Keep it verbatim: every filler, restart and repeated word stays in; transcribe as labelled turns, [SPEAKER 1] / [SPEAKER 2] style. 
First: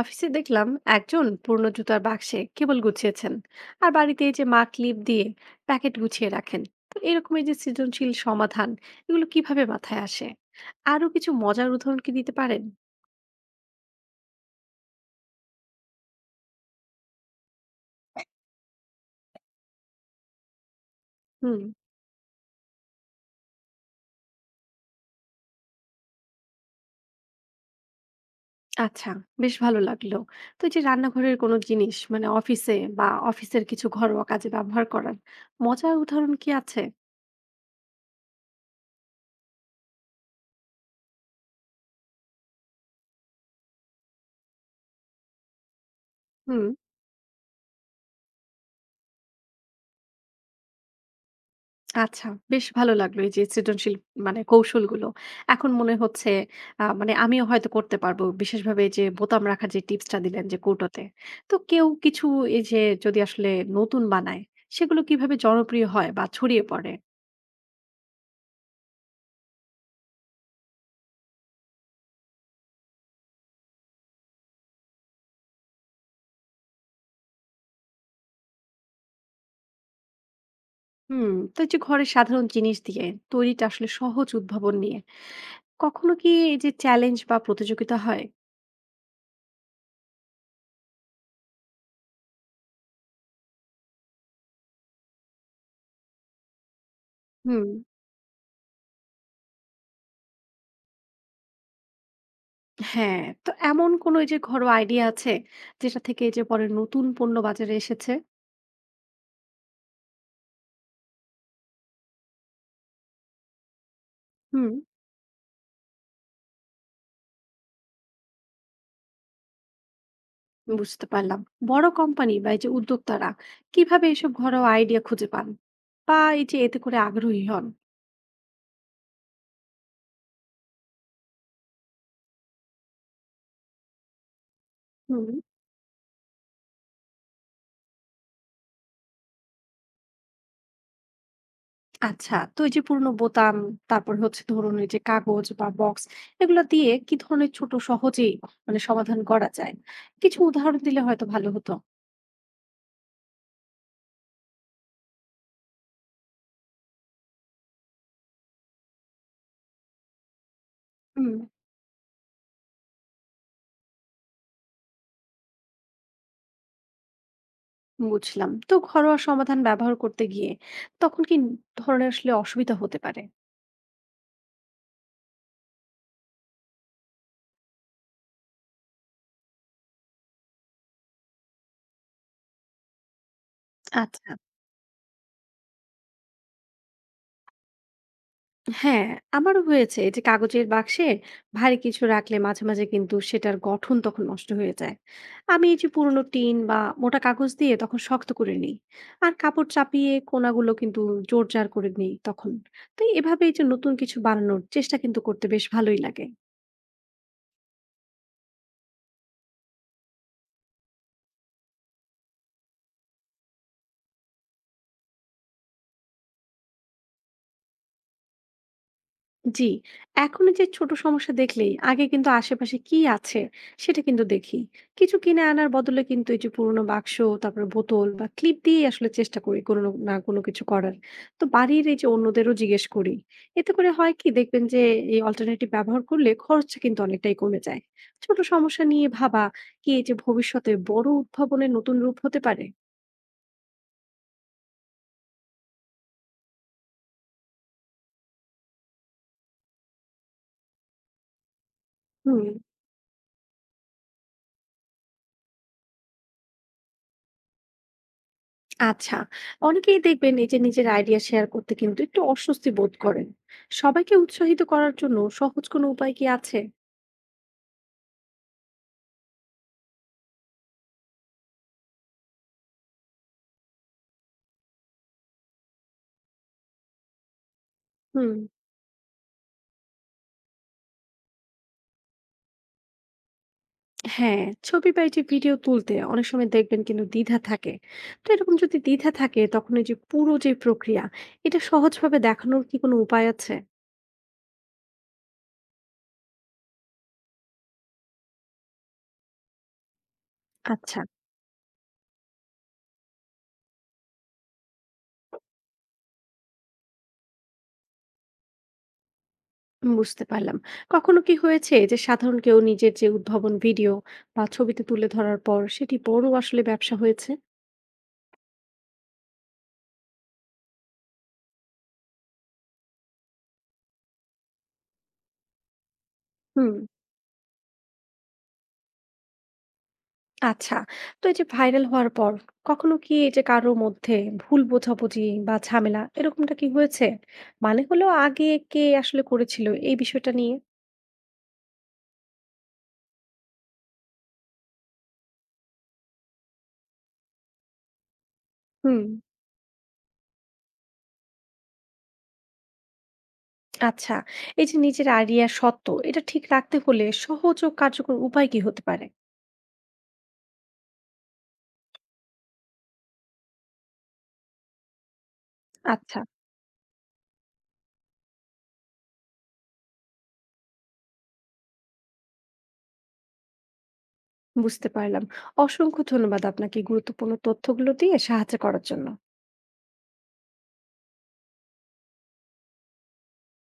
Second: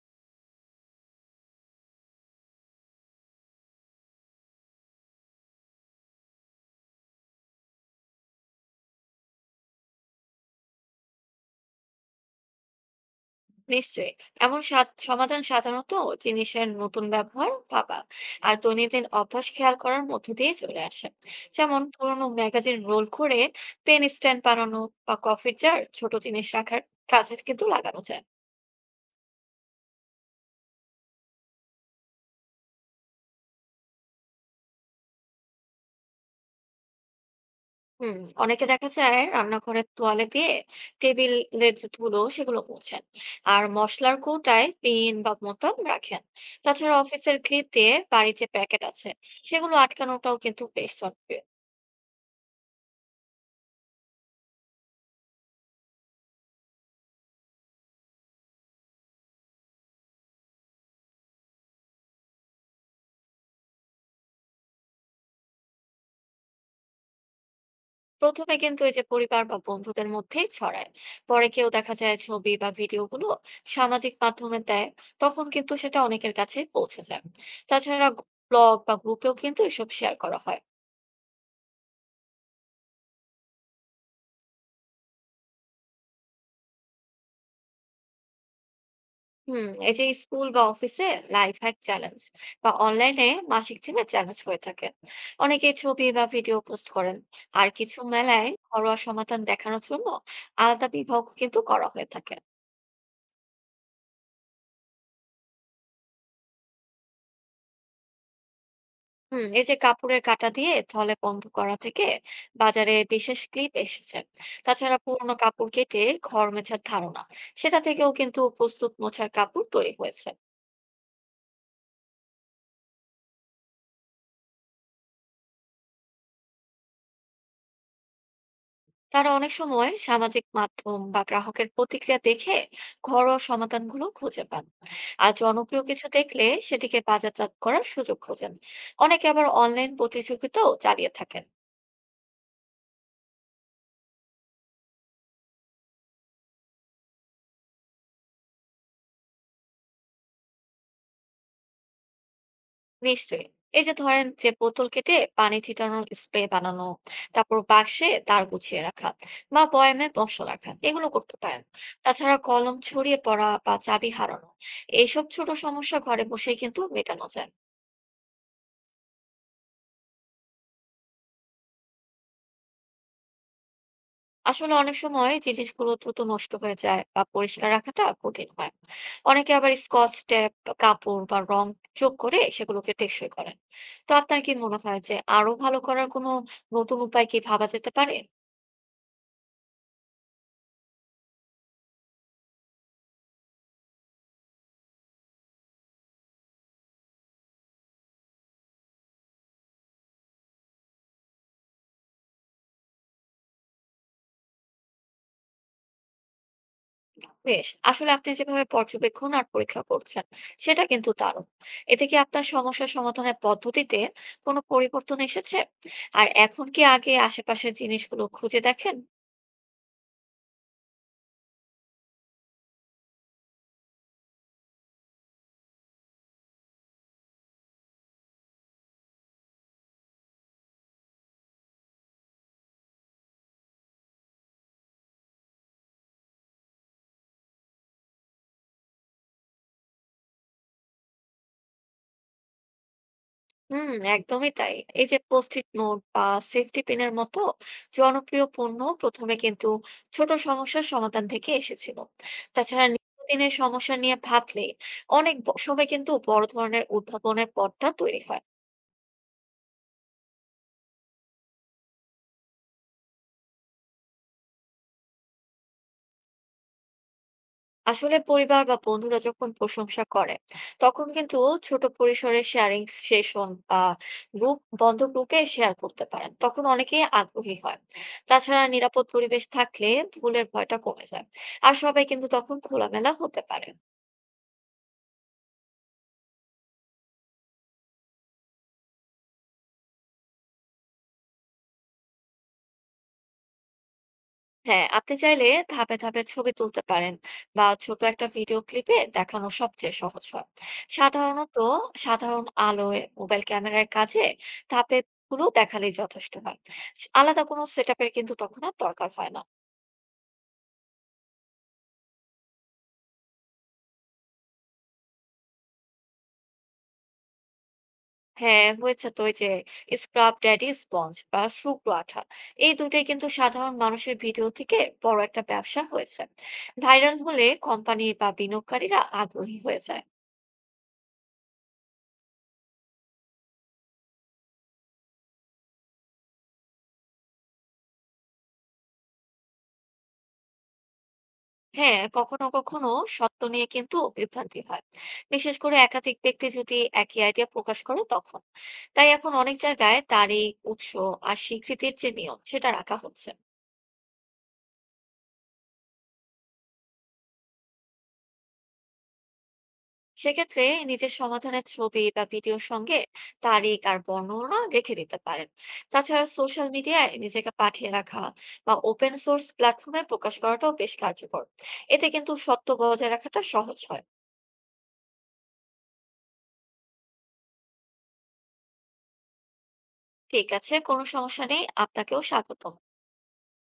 [SPEAKER 1] অফিসে দেখলাম একজন পুরনো জুতার বাক্সে কেবল গুছিয়েছেন। আর বাড়িতে এই যে মা ক্লিপ দিয়ে প্যাকেট গুছিয়ে রাখেন। তো এরকম এই যে সৃজনশীল সমাধান, এগুলো কিভাবে মাথায় আসে? আরো কিছু মজার উদাহরণ কি দিতে পারেন?
[SPEAKER 2] নিশ্চয়ই। এমন সাদ সমাধান সাধারণত জিনিসের নতুন ব্যবহার ভাবা আর দৈনন্দিন অভ্যাস খেয়াল করার মধ্য দিয়ে চলে আসে।
[SPEAKER 1] হুম।
[SPEAKER 2] যেমন পুরোনো ম্যাগাজিন রোল করে পেন স্ট্যান্ড বানানো বা কফির জার ছোট জিনিস রাখার কাজে কিন্তু লাগানো যায়।
[SPEAKER 1] আচ্ছা, বেশ ভালো লাগলো। তো এই যে রান্নাঘরের কোনো জিনিস মানে অফিসে বা অফিসের কিছু ঘরোয়া কাজে ব্যবহার করার মজার উদাহরণ কি আছে?
[SPEAKER 2] হুম, অনেকে দেখা যায় রান্নাঘরের তোয়ালে দিয়ে টেবিলের যে ধুলো সেগুলো মোছেন। আর মসলার কৌটায় পিন বা বোতাম রাখেন।
[SPEAKER 1] হুম।
[SPEAKER 2] তাছাড়া অফিসের ক্লিপ দিয়ে বাড়ির যে প্যাকেট আছে সেগুলো আটকানোটাও কিন্তু বেশ জনপ্রিয়।
[SPEAKER 1] আচ্ছা, বেশ ভালো লাগলো এই যে সৃজনশীল মানে কৌশলগুলো। এখন মনে হচ্ছে আ মানে আমিও হয়তো করতে পারবো। বিশেষভাবে এই যে বোতাম রাখার যে টিপসটা দিলেন যে কৌটোতে। তো কেউ কিছু এই যে যদি আসলে নতুন বানায়, সেগুলো কিভাবে জনপ্রিয় হয় বা ছড়িয়ে পড়ে?
[SPEAKER 2] প্রথমে কিন্তু এই যে পরিবার বা বন্ধুদের মধ্যেই ছড়ায়, পরে কেউ দেখা যায় ছবি বা ভিডিওগুলো সামাজিক মাধ্যমে দেয়, তখন কিন্তু সেটা অনেকের কাছে পৌঁছে যায়। তাছাড়া ব্লগ বা গ্রুপেও কিন্তু এসব শেয়ার করা হয়।
[SPEAKER 1] হুম, তো এই যে ঘরের সাধারণ জিনিস দিয়ে তৈরিটা আসলে সহজ উদ্ভাবন নিয়ে কখনো কি এই যে চ্যালেঞ্জ বা প্রতিযোগিতা হয়?
[SPEAKER 2] হুম, এই যে স্কুল বা অফিসে লাইফ হ্যাক চ্যালেঞ্জ বা অনলাইনে মাসিক থিমে চ্যালেঞ্জ হয়ে থাকে, অনেকে ছবি বা ভিডিও পোস্ট করেন।
[SPEAKER 1] হুম,
[SPEAKER 2] আর কিছু মেলায় ঘরোয়া সমাধান দেখানোর জন্য আলাদা বিভাগ কিন্তু করা হয়ে থাকে।
[SPEAKER 1] হ্যাঁ। তো এমন কোনো এই যে ঘরোয়া আইডিয়া আছে যেটা থেকে এই যে পরে নতুন পণ্য বাজারে এসেছে?
[SPEAKER 2] হুম, এই যে কাপড়ের কাঁটা দিয়ে থলে বন্ধ করা থেকে বাজারে বিশেষ ক্লিপ এসেছে।
[SPEAKER 1] হুম।
[SPEAKER 2] তাছাড়া পুরোনো কাপড় কেটে ঘর মোছার ধারণা, সেটা থেকেও কিন্তু প্রস্তুত মোছার কাপড় তৈরি হয়েছে।
[SPEAKER 1] বুঝতে পারলাম। বড় কোম্পানি বা এই যে উদ্যোক্তারা কিভাবে এসব ঘরোয়া আইডিয়া খুঁজে পান বা এই যে এতে করে আগ্রহী হন?
[SPEAKER 2] তারা অনেক সময় সামাজিক মাধ্যম বা গ্রাহকের প্রতিক্রিয়া দেখে ঘরোয়া সমাধানগুলো খুঁজে পান।
[SPEAKER 1] হুম।
[SPEAKER 2] আর জনপ্রিয় কিছু দেখলে সেটিকে বাজারজাত করার সুযোগ খোঁজেন। অনেকে আবার অনলাইন প্রতিযোগিতাও চালিয়ে থাকেন।
[SPEAKER 1] আচ্ছা, তো এই যে পুরনো বোতাম, তারপর হচ্ছে ধরুন এই যে কাগজ বা বক্স, এগুলো দিয়ে কি ধরনের ছোট সহজেই মানে সমাধান করা যায়? কিছু উদাহরণ দিলে হয়তো ভালো হতো।
[SPEAKER 2] নিশ্চয়ই। এই যে ধরেন যে বোতল কেটে পানি ছিটানোর স্প্রে বানানো, তারপর বাক্সে তার গুছিয়ে রাখা বা বয়ামে মশলা রাখা, এগুলো
[SPEAKER 1] হুম।
[SPEAKER 2] করতে পারেন। তাছাড়া কলম ছড়িয়ে পড়া বা চাবি হারানো, এইসব ছোট সমস্যা ঘরে বসেই কিন্তু মেটানো যায়।
[SPEAKER 1] বুঝলাম। তো ঘরোয়া সমাধান ব্যবহার করতে গিয়ে তখন কি ধরনের আসলে অসুবিধা হতে পারে?
[SPEAKER 2] আসলে অনেক সময় জিনিসগুলো দ্রুত নষ্ট হয়ে যায় বা পরিষ্কার রাখাটা কঠিন হয়। অনেকে আবার স্কচ টেপ, কাপড় বা রং যোগ করে সেগুলোকে টেকসই করেন। তো
[SPEAKER 1] আচ্ছা।
[SPEAKER 2] আপনার কি মনে হয় যে আরো ভালো করার কোনো নতুন উপায় কি ভাবা যেতে পারে?
[SPEAKER 1] হ্যাঁ, আমারও হয়েছে এই যে কাগজের বাক্সে ভারী কিছু রাখলে মাঝে মাঝে কিন্তু সেটার গঠন তখন নষ্ট হয়ে যায়। আমি এই যে পুরোনো টিন বা মোটা কাগজ দিয়ে তখন শক্ত করে নিই, আর কাপড় চাপিয়ে কোনাগুলো কিন্তু জোড়জার করে নিই তখন। তাই এভাবে এই যে নতুন কিছু বানানোর চেষ্টা কিন্তু করতে বেশ ভালোই লাগে।
[SPEAKER 2] বেশ, আসলে আপনি যেভাবে পর্যবেক্ষণ আর পরীক্ষা করছেন সেটা কিন্তু দারুণ। এতে কি আপনার সমস্যা সমাধানের পদ্ধতিতে কোনো পরিবর্তন এসেছে? আর এখন কি আগে আশেপাশের জিনিসগুলো খুঁজে দেখেন?
[SPEAKER 1] জি, এখন এই যে ছোট সমস্যা দেখলেই আগে কিন্তু আশেপাশে কি আছে সেটা কিন্তু দেখি। কিছু কিনে আনার বদলে কিন্তু এই যে পুরোনো বাক্স, তারপরে বোতল বা ক্লিপ দিয়েই আসলে চেষ্টা করি কোনো ন না কোনো কিছু করার। তো বাড়ির এই যে অন্যদেরও জিজ্ঞেস করি। এতে করে হয় কি দেখবেন যে এই অল্টারনেটিভ ব্যবহার করলে খরচটা কিন্তু অনেকটাই কমে যায়। ছোট সমস্যা নিয়ে ভাবা কি এই যে ভবিষ্যতে বড় উদ্ভাবনের নতুন রূপ হতে পারে?
[SPEAKER 2] হুম, একদমই তাই। এই যে পোস্টিট নোট বা সেফটি পিনের মতো জনপ্রিয় পণ্য প্রথমে কিন্তু ছোট সমস্যার সমাধান থেকে এসেছিল।
[SPEAKER 1] হুম।
[SPEAKER 2] তাছাড়া নিত্যদিনের সমস্যা নিয়ে ভাবলে অনেক ব- সময় কিন্তু বড় ধরনের উদ্ভাবনের পথটা তৈরি হয়।
[SPEAKER 1] আচ্ছা, অনেকেই দেখবেন এই যে নিজের আইডিয়া শেয়ার করতে কিন্তু একটু অস্বস্তি বোধ করেন। সবাইকে উৎসাহিত করার জন্য সহজ কোনো উপায় কি আছে?
[SPEAKER 2] আসলে পরিবার বা বন্ধুরা যখন প্রশংসা করে তখন কিন্তু ছোট পরিসরে শেয়ারিং সেশন বা গ্রুপ, বন্ধ গ্রুপে শেয়ার করতে পারেন, তখন অনেকেই আগ্রহী হয়।
[SPEAKER 1] হুম।
[SPEAKER 2] তাছাড়া নিরাপদ পরিবেশ থাকলে ভুলের ভয়টা কমে যায়, আর সবাই কিন্তু তখন খোলামেলা হতে পারে।
[SPEAKER 1] হ্যাঁ, ছবি বা এই যে ভিডিও তুলতে অনেক সময় দেখবেন কিন্তু দ্বিধা থাকে। তো এরকম যদি দ্বিধা থাকে তখন এই যে পুরো যে প্রক্রিয়া, এটা সহজভাবে দেখানোর কি কোনো উপায় আছে?
[SPEAKER 2] হ্যাঁ, আপনি চাইলে ধাপে ধাপে ছবি তুলতে পারেন বা ছোট একটা ভিডিও ক্লিপে দেখানো সবচেয়ে সহজ হয়।
[SPEAKER 1] আচ্ছা।
[SPEAKER 2] সাধারণত সাধারণ আলোয় মোবাইল ক্যামেরার কাছে ধাপে গুলো দেখালেই যথেষ্ট হয়, আলাদা কোনো সেটআপের কিন্তু তখন আর দরকার হয় না।
[SPEAKER 1] বুঝতে পারলাম। কখনো কি হয়েছে যে সাধারণ কেউ নিজের যে উদ্ভাবন ভিডিও বা ছবিতে তুলে ধরার পর সেটি বড় আসলে ব্যবসা হয়েছে?
[SPEAKER 2] হ্যাঁ হয়েছে তো, ওই যে স্ক্রাব ড্যাডি স্পঞ্জ বা শুকনো আঠা, এই দুটোই কিন্তু সাধারণ মানুষের ভিডিও থেকে বড় একটা ব্যবসা হয়েছে।
[SPEAKER 1] হুম।
[SPEAKER 2] ভাইরাল হলে কোম্পানি বা বিনিয়োগকারীরা আগ্রহী হয়ে যায়।
[SPEAKER 1] আচ্ছা। তো এই যে ভাইরাল হওয়ার পর কখনো কি এই যে কারো মধ্যে ভুল বোঝাবুঝি বা ঝামেলা এরকমটা কি হয়েছে? মানে হলো আগে কে আসলে করেছিল এই বিষয়টা নিয়ে?
[SPEAKER 2] হ্যাঁ, কখনো কখনো সত্য নিয়ে কিন্তু বিভ্রান্তি হয়, বিশেষ করে একাধিক ব্যক্তি যদি একই আইডিয়া প্রকাশ করে তখন।
[SPEAKER 1] হুম।
[SPEAKER 2] তাই এখন অনেক জায়গায় তারিখ, উৎস আর স্বীকৃতির যে নিয়ম সেটা রাখা হচ্ছে।
[SPEAKER 1] আচ্ছা। এই যে নিজের আইডিয়া সত্ত্ব এটা ঠিক রাখতে হলে সহজ ও কার্যকর উপায় কি হতে পারে?
[SPEAKER 2] সেক্ষেত্রে নিজের সমাধানের ছবি বা ভিডিওর সঙ্গে তারিখ আর বর্ণনা রেখে দিতে পারেন।
[SPEAKER 1] আচ্ছা,
[SPEAKER 2] তাছাড়া সোশ্যাল মিডিয়ায় নিজেকে পাঠিয়ে রাখা বা ওপেন সোর্স প্ল্যাটফর্মে প্রকাশ করাটাও বেশ কার্যকর, এতে কিন্তু সত্য বজায় রাখাটা সহজ হয়।
[SPEAKER 1] বুঝতে পারলাম। অসংখ্য ধন্যবাদ আপনাকে গুরুত্বপূর্ণ তথ্যগুলো দিয়ে সাহায্য করার জন্য।
[SPEAKER 2] ঠিক আছে, কোনো সমস্যা নেই, আপনাকেও স্বাগত।